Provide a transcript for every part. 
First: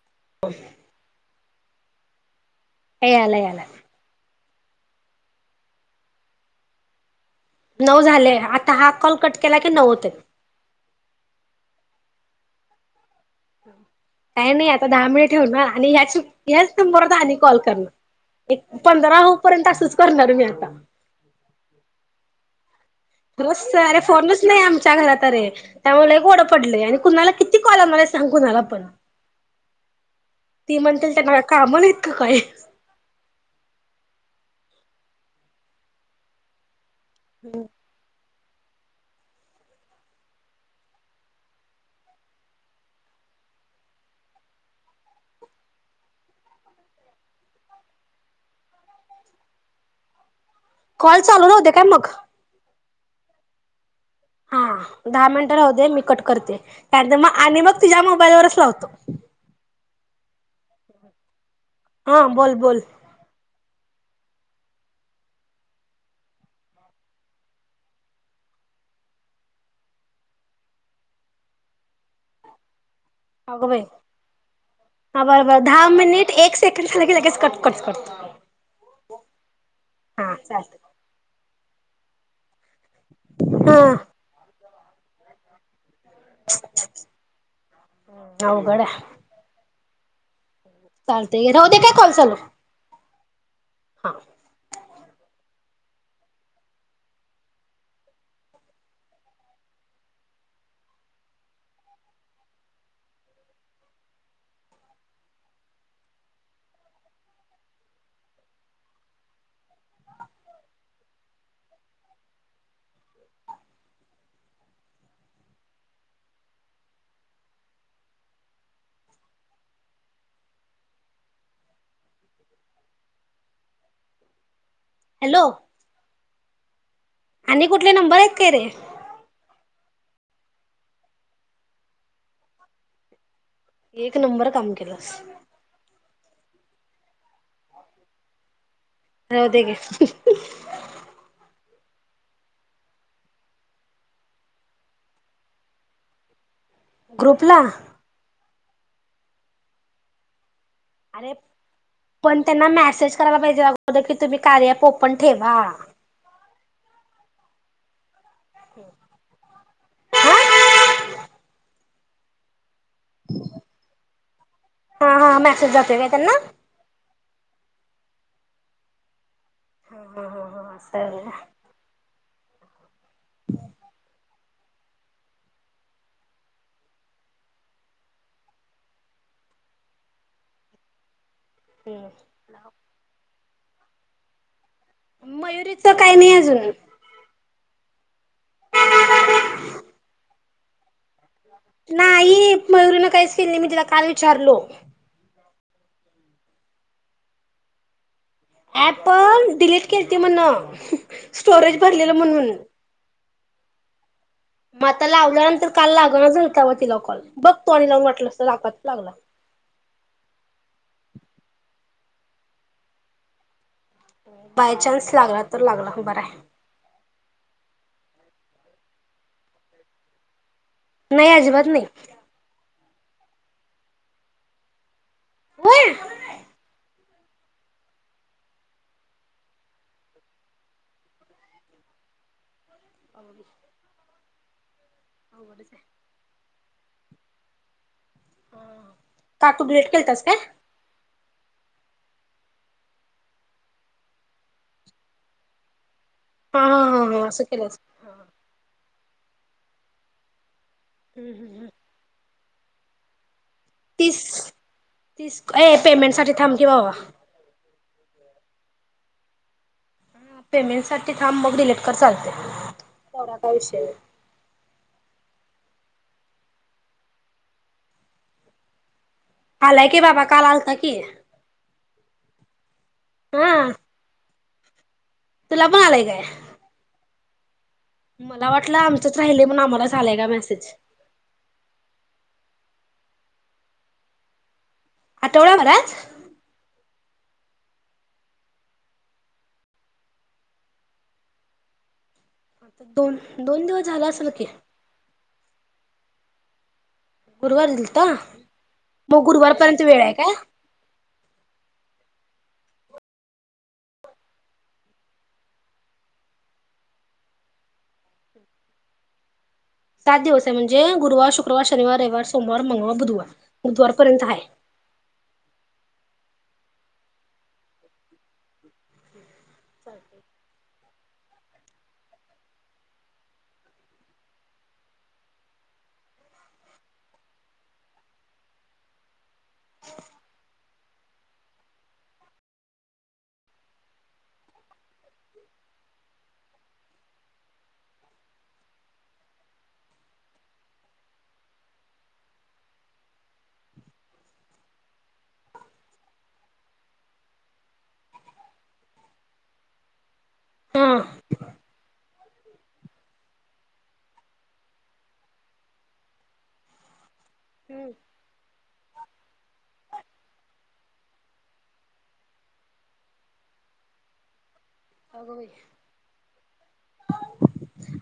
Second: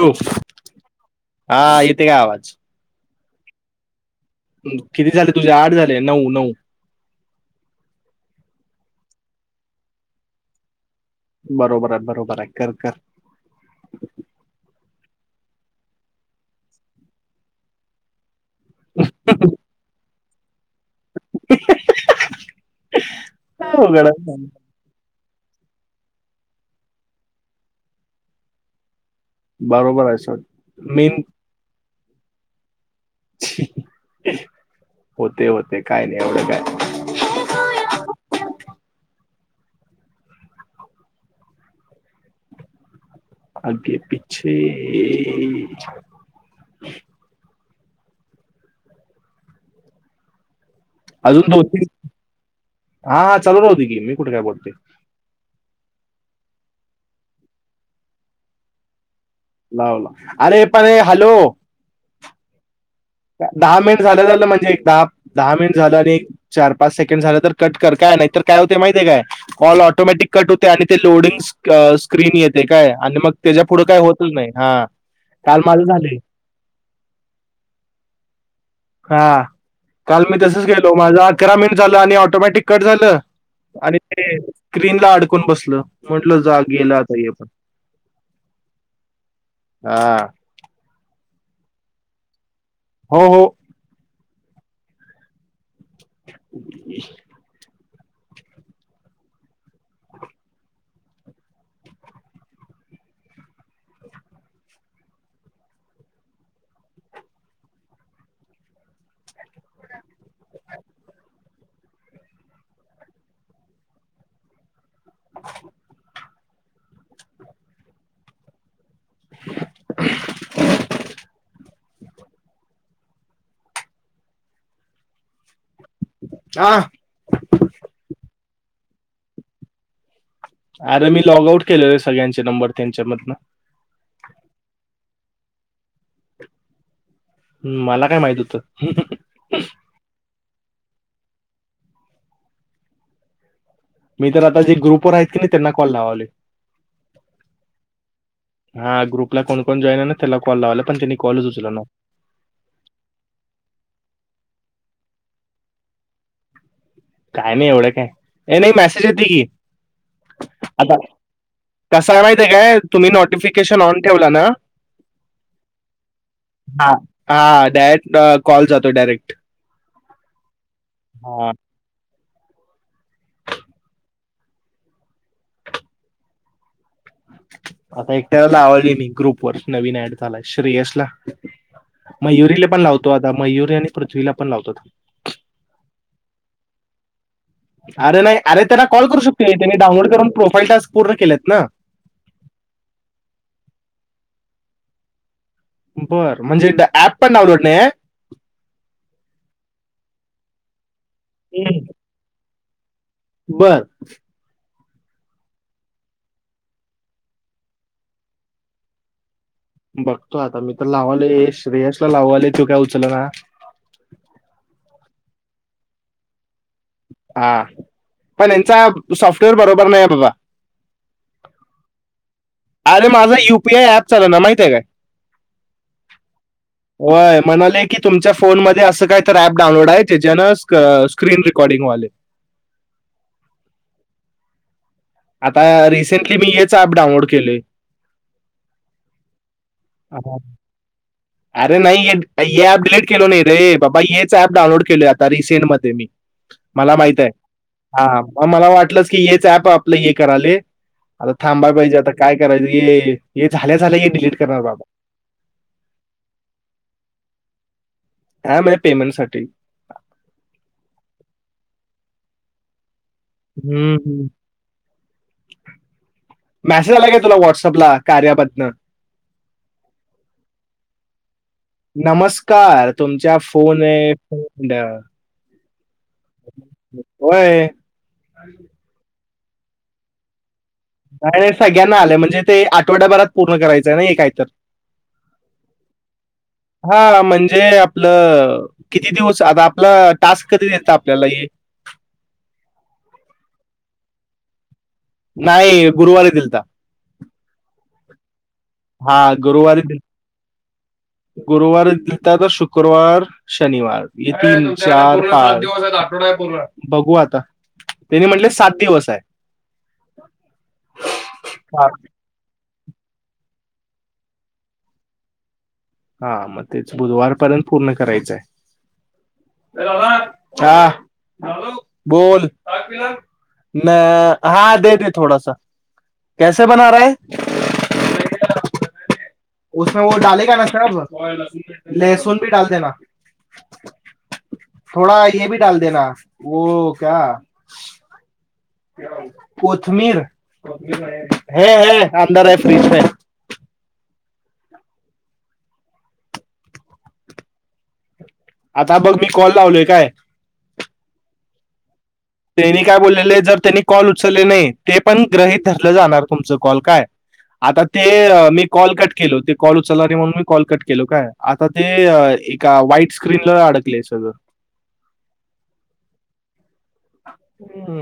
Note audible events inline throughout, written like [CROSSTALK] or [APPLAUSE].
हो हा येते काय आवाज? यायलाय याला याला किती झाले तुझे आठ झाले नऊ नऊ नऊ झाले आता हा कॉल कट केला की नऊ होते. बरोबर आहे बरोबर आहे कर कर काही नाही आता दहा मिनट ठेवणार आणि ह्याच ह्याच नंबरवर आणि कॉल करणार, एक पंधरा होईपर्यंत असंच करणार, मग आता अ् [INAUDIBLE] रस काय [UNINTELLIGIBLE] अरे अवघड आहे? फोनच नाही आमच्या घरात अरे. त्यामुळे ओडं पडलं आणि कुणाला किती कॉल आला आहे सांग कुणाला पण. बरोबर आहे सर मेन क काय होते होते काय नाही एवढं काय. बू हो [UNINTELLIGIBLE] आगे पिछे कॉल चालू अजून दोन नव्हते काय तीन मग? हा चालू राहूदे गी मी कुठे काय हा बोलते दहा मिन राहूदे मी कट करते [UNINTELLIGIBLE] मग आणि मग तुझ्या मोबाईलवरच लावतो. लाव लाव अरे पण हॅलो. हा बोल बोल. दहा मिनिट झालं झालं म्हणजे एक दहा दहा मिनिट झालं आणि एक चार पाच सेकंड झालं तर कट कर काय नाहीतर काय होते माहितीय काय कॉल ऑटोमॅटिक कट होते आणि ते लोडिंग स्क्रीन येते काय. आणि मग त्याच्या अगं बाई पुढे काय होतच नाही हा बरं काल बरं माझं दहा झाले मिनिट एक सेकंड लगेच कट कर. हा काल हा मी तसच गेलो चालत माझा अकरा मिन झालं आणि ऑटोमॅटिक. कट झालं आणि हा ते. स्क्रीन ला अडकून बसलं. म्हटलं जा गेलं आता हे पण. अवघड हा चालत राहू दे्य काय कॉल चालू. हो हो. व [UNINTELLIGIBLE] न [UNINTELLIGIBLE] डी [UNINTELLIGIBLE] हॅलो, नाआ. आणि कुठले नंबर आहेत काय रे? अरे मी लॉग आउट केलेलं सगळ्यांचे नंबर त्यांच्यामधनं. एक नंबर काम केलंस. ह् मला काय माहित होतं. राव दे गे. मी तर आता जे ग्रुपवर आहेत की नाही त्यांना कॉल लावाले. ग्रुप ला? हा ग्रुप ला कोण कोण जॉईन आहे ना त्याला कॉल लावायले. अरे पण त्यांना मेसेज करायला पाहिजे अग की तुम्ही कार्या पोपट ठेवा. काय नाही एवढं काय. हे नाही मेसेज येत की आता. कसय माहितीय काय? तुम्ही नोटिफिकेशन ऑन ठेवला ना. हा हा मेसेज जातोय काय त्यांना हा हा दट. कॉल जातोय डायरेक्ट हा हा हा अस आहे होय. हा आता एकट्याला आवडली मी ग्रुप वर नवीन ऍड झालाय श्रेयस ला. मग मयुरी ला पण लावतो आता. मयुरी आणि पृथ्वीला पण लावतात. मयुरीच काही नाही अजून. अरे नाही. अर त्यांना कॉल करू शकते त्यांनी डाऊनलोड करून प्रो प्रोफाईल टास्क पूर् केलेत. ना नाही मयुर न काहीच केल नाही मी तिला काल विचारलो. बर म्हणजेदा ऍप पण डाऊनलोड नाही आहे? ऍप पण डिलीट केती म्हणून. आहे? स्टोरेज भरलेलं म्हणून. बर. म आता लावल्यानंतर काल लागणारचलता म तिला कॉल बघ तो आणि लावून वाटलं अस लागत लागला. बघतो आता मी तर लावा आल रेयसला लावू आले तू काय उचल ना. बायचान्स लागला तर लागला बर आहे. हा पण यांचा सॉफ्टवेअर बरोबर नाही बाबा. नाही अजिबात नाही. अरे माझा युपीआय ऍप चाल ना माहिती आहे का. होय. होय म्हणाले की तुमच्या फोनमध्येध्ये असं काहीत ऍप डाउनलोड आहे ज्याच्या ना स्क्रीन रेकॉर्डिंगवाले. अ. आता रिसेंटली मी येत. प डाऊनलोड केले. का तू डिलीट केलतास काय अरे नाही ये त. ऍप डिलीट केलो नाही रे बाबा हेचऍप डाऊनलोड केलय आता रिसेंट मध्ये मी. हा हा मला हा माहित हा आहे असं केलंस हा हा मग मला वाटलं. क ये च आप. आप हे कराले. आता हम्म हम्म थांबायला पाहिजे आता काय. करायचीे. तीस तीस ए पेमेंट साठी थांबकी बावा. हा म्हणजे पेमेंट साठी. पेमेंट साठी कोरा का विष हम्म. हम्म. मेसेज आला का तुला व्हॉटसअपला कार्याबदन आलाय की बाबा काल आलत की नमस्कार तुमच्या हा फोन आहे बी तुला पण आय [INAUDIBLE] होय मला वाटलं आमचं सहिले म नावला चाले का मॅसेज आणि सगळ्यांना आलय म्हणजे ते आठवड्याभरात पूर्ण करायचंय ना हे काय तर आठवडाभरात हा म्हणजे आपलं किती दिवस आता आपला टास्क कधी दिलता आपल्याला आहे आता दोन दोन दिवस झाल असेल की नाही गुरुवारी दिलता गुरुवारी दिलता हा मग गुरुवारपर्यंत गुरुवारी दि वेळ आहे काय? गुरुवारी तर शुक्रवार शनिवार तीन चार पाच बघू आता त्यांनी म्हटले सात दिवस आहे सात दिवस आहे म्हणजे गुरुार शुक्रवार हा शनिार रविवार सोमवार मंगळ बुधवार बुधवार पर्यंत हाय हा मग तेच बुधवारपर्यंत पूर्ण करायचं आहे हा बोल न हा दे दे थोडासा कैसे बना रहामे व ले का न लहसुन भी डल देना थोडा ये भी डल देना व क कोथमीर है है अंदर आहे फ्रीिज पे आता बघ मी कॉल लावलोय काय हा त्यांनी काय बोललेलं आहे जर त्यांनी कॉल उचलले नाही ते पण गृहीत ठरलं जाणार तुमचं कॉल काय आता ते मी कॉल कट केल ते कॉल उचलला रे म्हणून मी कॉल कट केलो काय आता ते एका वा्हाईट स्क्रीनला अडकलय सगळं अगप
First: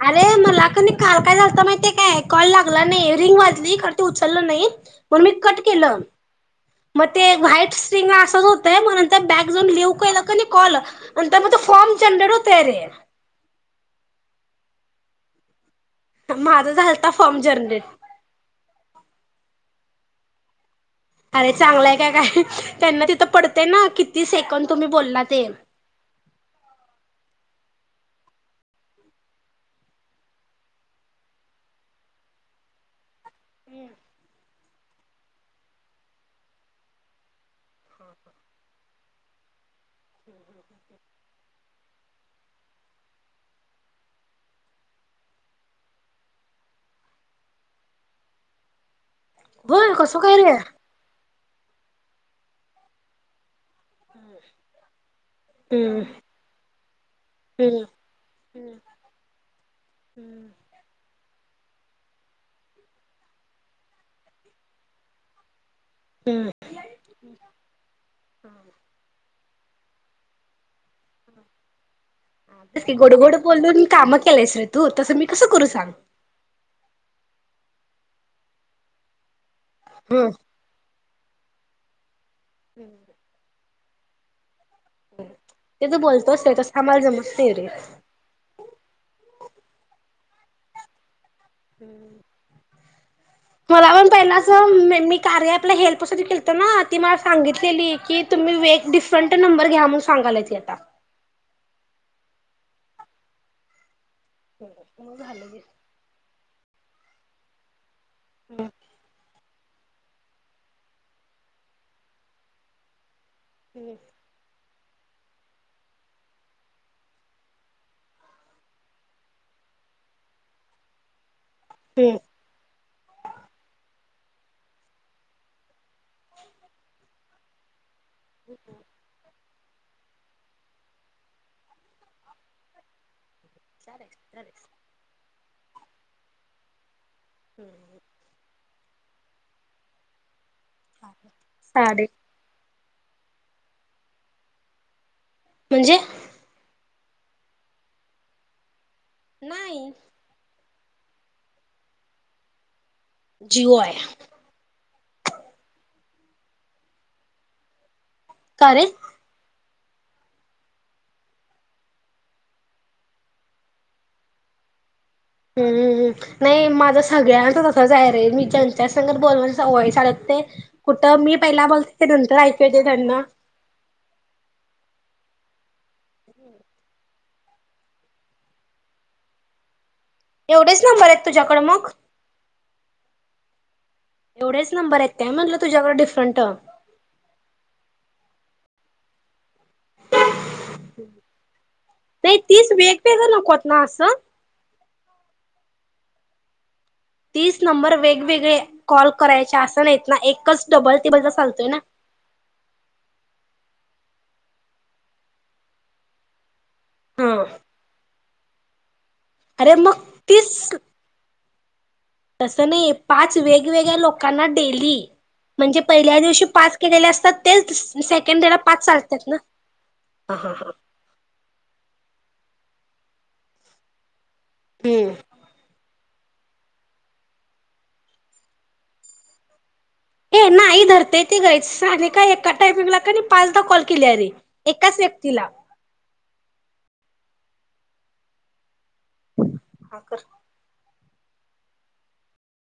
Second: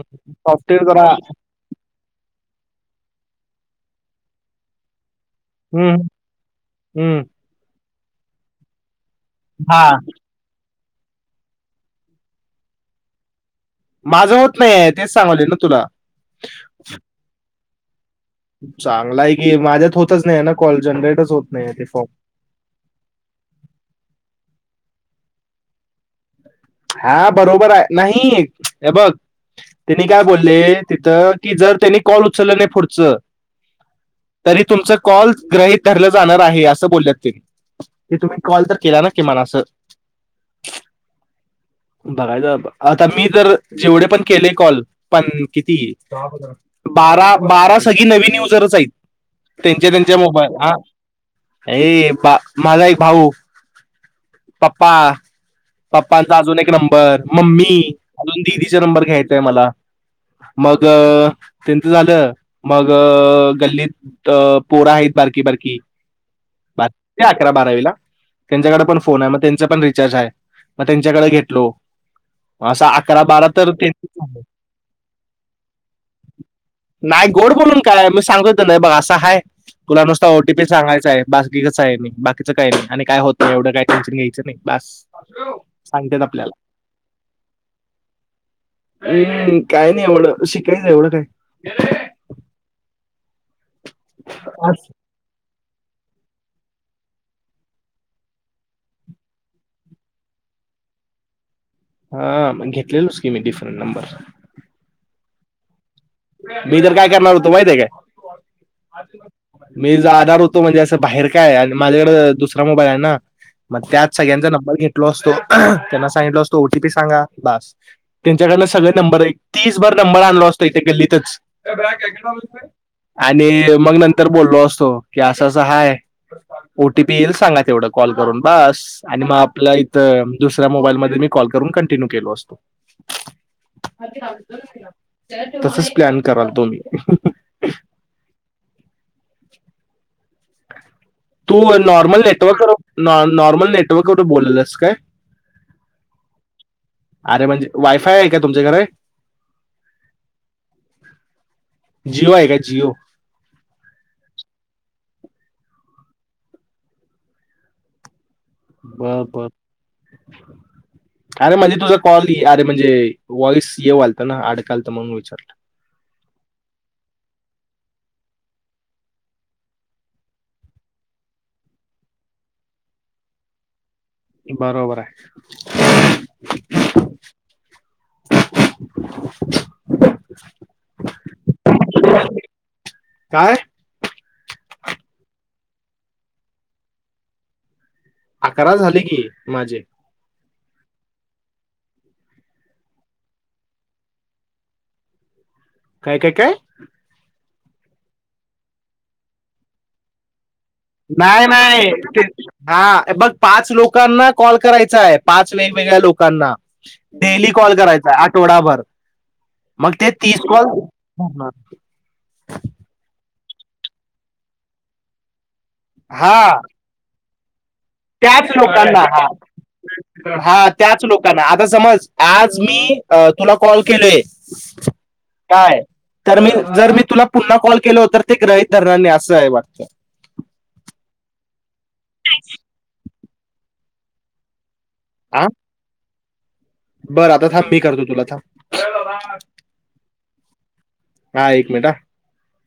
अरे मला का सॉफ्टवेअर जरा काल काय झालत माहि काय कॉल लागला नाही रिंग वाजली उचलला नाही पण मी कट हम्म, केलं मग हम्म. ते व्हाईट असंच होतंय बॅग जाऊन हा लिहऊ का का कॉल आणि त्या म फॉर्म जनरेट होतय आरे माझं होत नाहीय तेच सांगालोय ना तुला. माझा झालता फॉर्म जरनेट. चांगला आहे की माझ्यात होतच नाही ना कॉल जनरेटच होत अरे नाही ते चांगलाय फॉर्म का काय त्यांना तिथं पडतेंय ना किती सेकंड तुम्ही बोललात. ते हा बरोबर आहे नाही हे बघ त्यांनी काय बोलले तिथं की जर त्यांनी कॉल उचललं नाही पुढचं तरी तुमचं कॉल ग्रहित धरलं जाणार आहे असं बोल्यात ते. ते तुम्ही कॉल तर केला ना की मला असं [INAUDIBLE] बघायचं आता आता मी जर जेवढे पण केले कॉल पन किती बारा बारा सगळी नवीन युजरच आहेत. तेंच्या होय तेंच्या कसं काय मोबाईल रे? आं ए बा माझा एक भाऊ, पप्पा हम्म पप्पांचा अजून एक नंबर मम्मी हम्म अजून हम्म दिदीचा नंबर घ्यायचाय मला मग. त्यांचं झालं मगअ गल्लीत अ पोर हायत बारकी बारकी. हम्म बा र्की अकरा बारावीला त्यांच्याकडं पण फोन आहे म तें पण रिचार्ज हाय. म तेंच्याकडे घेतलो तेच असा की गोड अकरा गोड बारा तर बोलून तें कामं केलंयस रे तू तसं मी कसं करू सांग नाय गोड बोलून काय मी सांगितलं ना ब असं हाय. तुला नुसता हं ओटीपी सांगायचाय. बाकी कसंय मी बा च काय नाही आणि काय होतं नाय एवढं का त्याचं घेयचं नाय. बास. ते तु बोलतोस ते तसं आम्हाला जमत नाय रे. एवड शिकायचं एवड काय. [INAUDIBLE] मला पण पहिलं असं म मी कार्या- आपल्या हेल्पसाठी केलतं ना ती मला सांगितलेलं की तुम्ही वे एक डिफरंट नंबर घ्या म्हणू सांगायल्या ती आता. आ मग घेतलेलोच की मी डिफरंट नंबर. बरबर मगझालं गेलं. मी तर काय करणार होतो माहितीये काय? हम्म. मी जानार हुतो म्हंजे असं बाहेर काय आन माझ्याकडं दुसरा मोबाईलायना. हम्म मत्यात सगळ्यांच नंबर घेत टलो असतो अहं त्यांना सांगिटलो असतो ओटीपी सांगा बास त्यांच्याकडन सगळे नंबर एक तीसभर नंबर आणलो असतो इथं गल्लीत तक्स हम्म [UNINTELLIGIBLE] आनी मग नं तर बोल्लो असतो की असं असं हाय ओटीपी यील सांगा तेवढं. कॉल करून बास आणि मग आपल्या इथ दुसऱ्या मोबाईल म मी कॉल करून कंटिन्यू केलो असतो [UNINTELLIGIBLE] [UNINTELLIGIBLE] प्लॅन करलतो मी तू साडे नॉर्मल नेटवर्क कर नॉ नॉर्मल नेटवर्कवरे बोललस काय म्हणजे अरे म्हणजे वायफाय आहे का तुमच्याकडे नाही जिओ आहे का जिओ जिओ आहे का रे बर बर अरे म्हणजे तुझा कॉल अरे म्हणजे वॉइस ये वालत ना अडकाल तर म्हणून विचारलं हम्म नाही माझ्या सगळ्यांच जाय रे मी ज्यांच्या सगत बोलव वयस अडकतय ते कुठं मी पहिला बोलते ते नंतर ऐकूते त्यांना बरोबर आहे [INAUDIBLE] एवढेच नंबर आहेत तुझ्याकडे मग [INAUDIBLE] काय एवढेच नंबर आहेत काय म्हणलं तुझ्याकडे डिफरंट खरा झाली की माझे नाही तीच [UNINTELLIGIBLE] नकोत ना असं काय काय काय तीच नंबर वेगवेगळे कॉल करायचे असं नाहीत ना एकच डबल टेबलचा नाही चालतोय ना नाही ते हा बघ पाच लोकांना - कॉल करायचाय पाच वेगवेगळ्या लोकांना हा डेली कॉल करायचा टोडाभर अरे मग तीस [INAUDIBLE] तस नाही पाच वेगवेगळ्या लोकांना डेली म्हणजे पहिल्या दिवशी हा पाच केलेले असतात तेच सेकंड त्याच डेला पाच लोकांना चालतात ना हा हा त्याच लोकांना आता समज आज मी अ तुला कॉल केले हम्म. तर मी जर मी तुला पुन्हा कॉल केल हो तर ते ग्रहित धरणार नाही असं आहे वाटतं. ये नाही धरते ते ग साने काय एका टायपिंग ला कानी पाचदा कॉल केल्या रे एकाच हा व्यक्तीला बरं आता थांब मी करतो तुला थांब. हा कर. हा एक मिनिट ह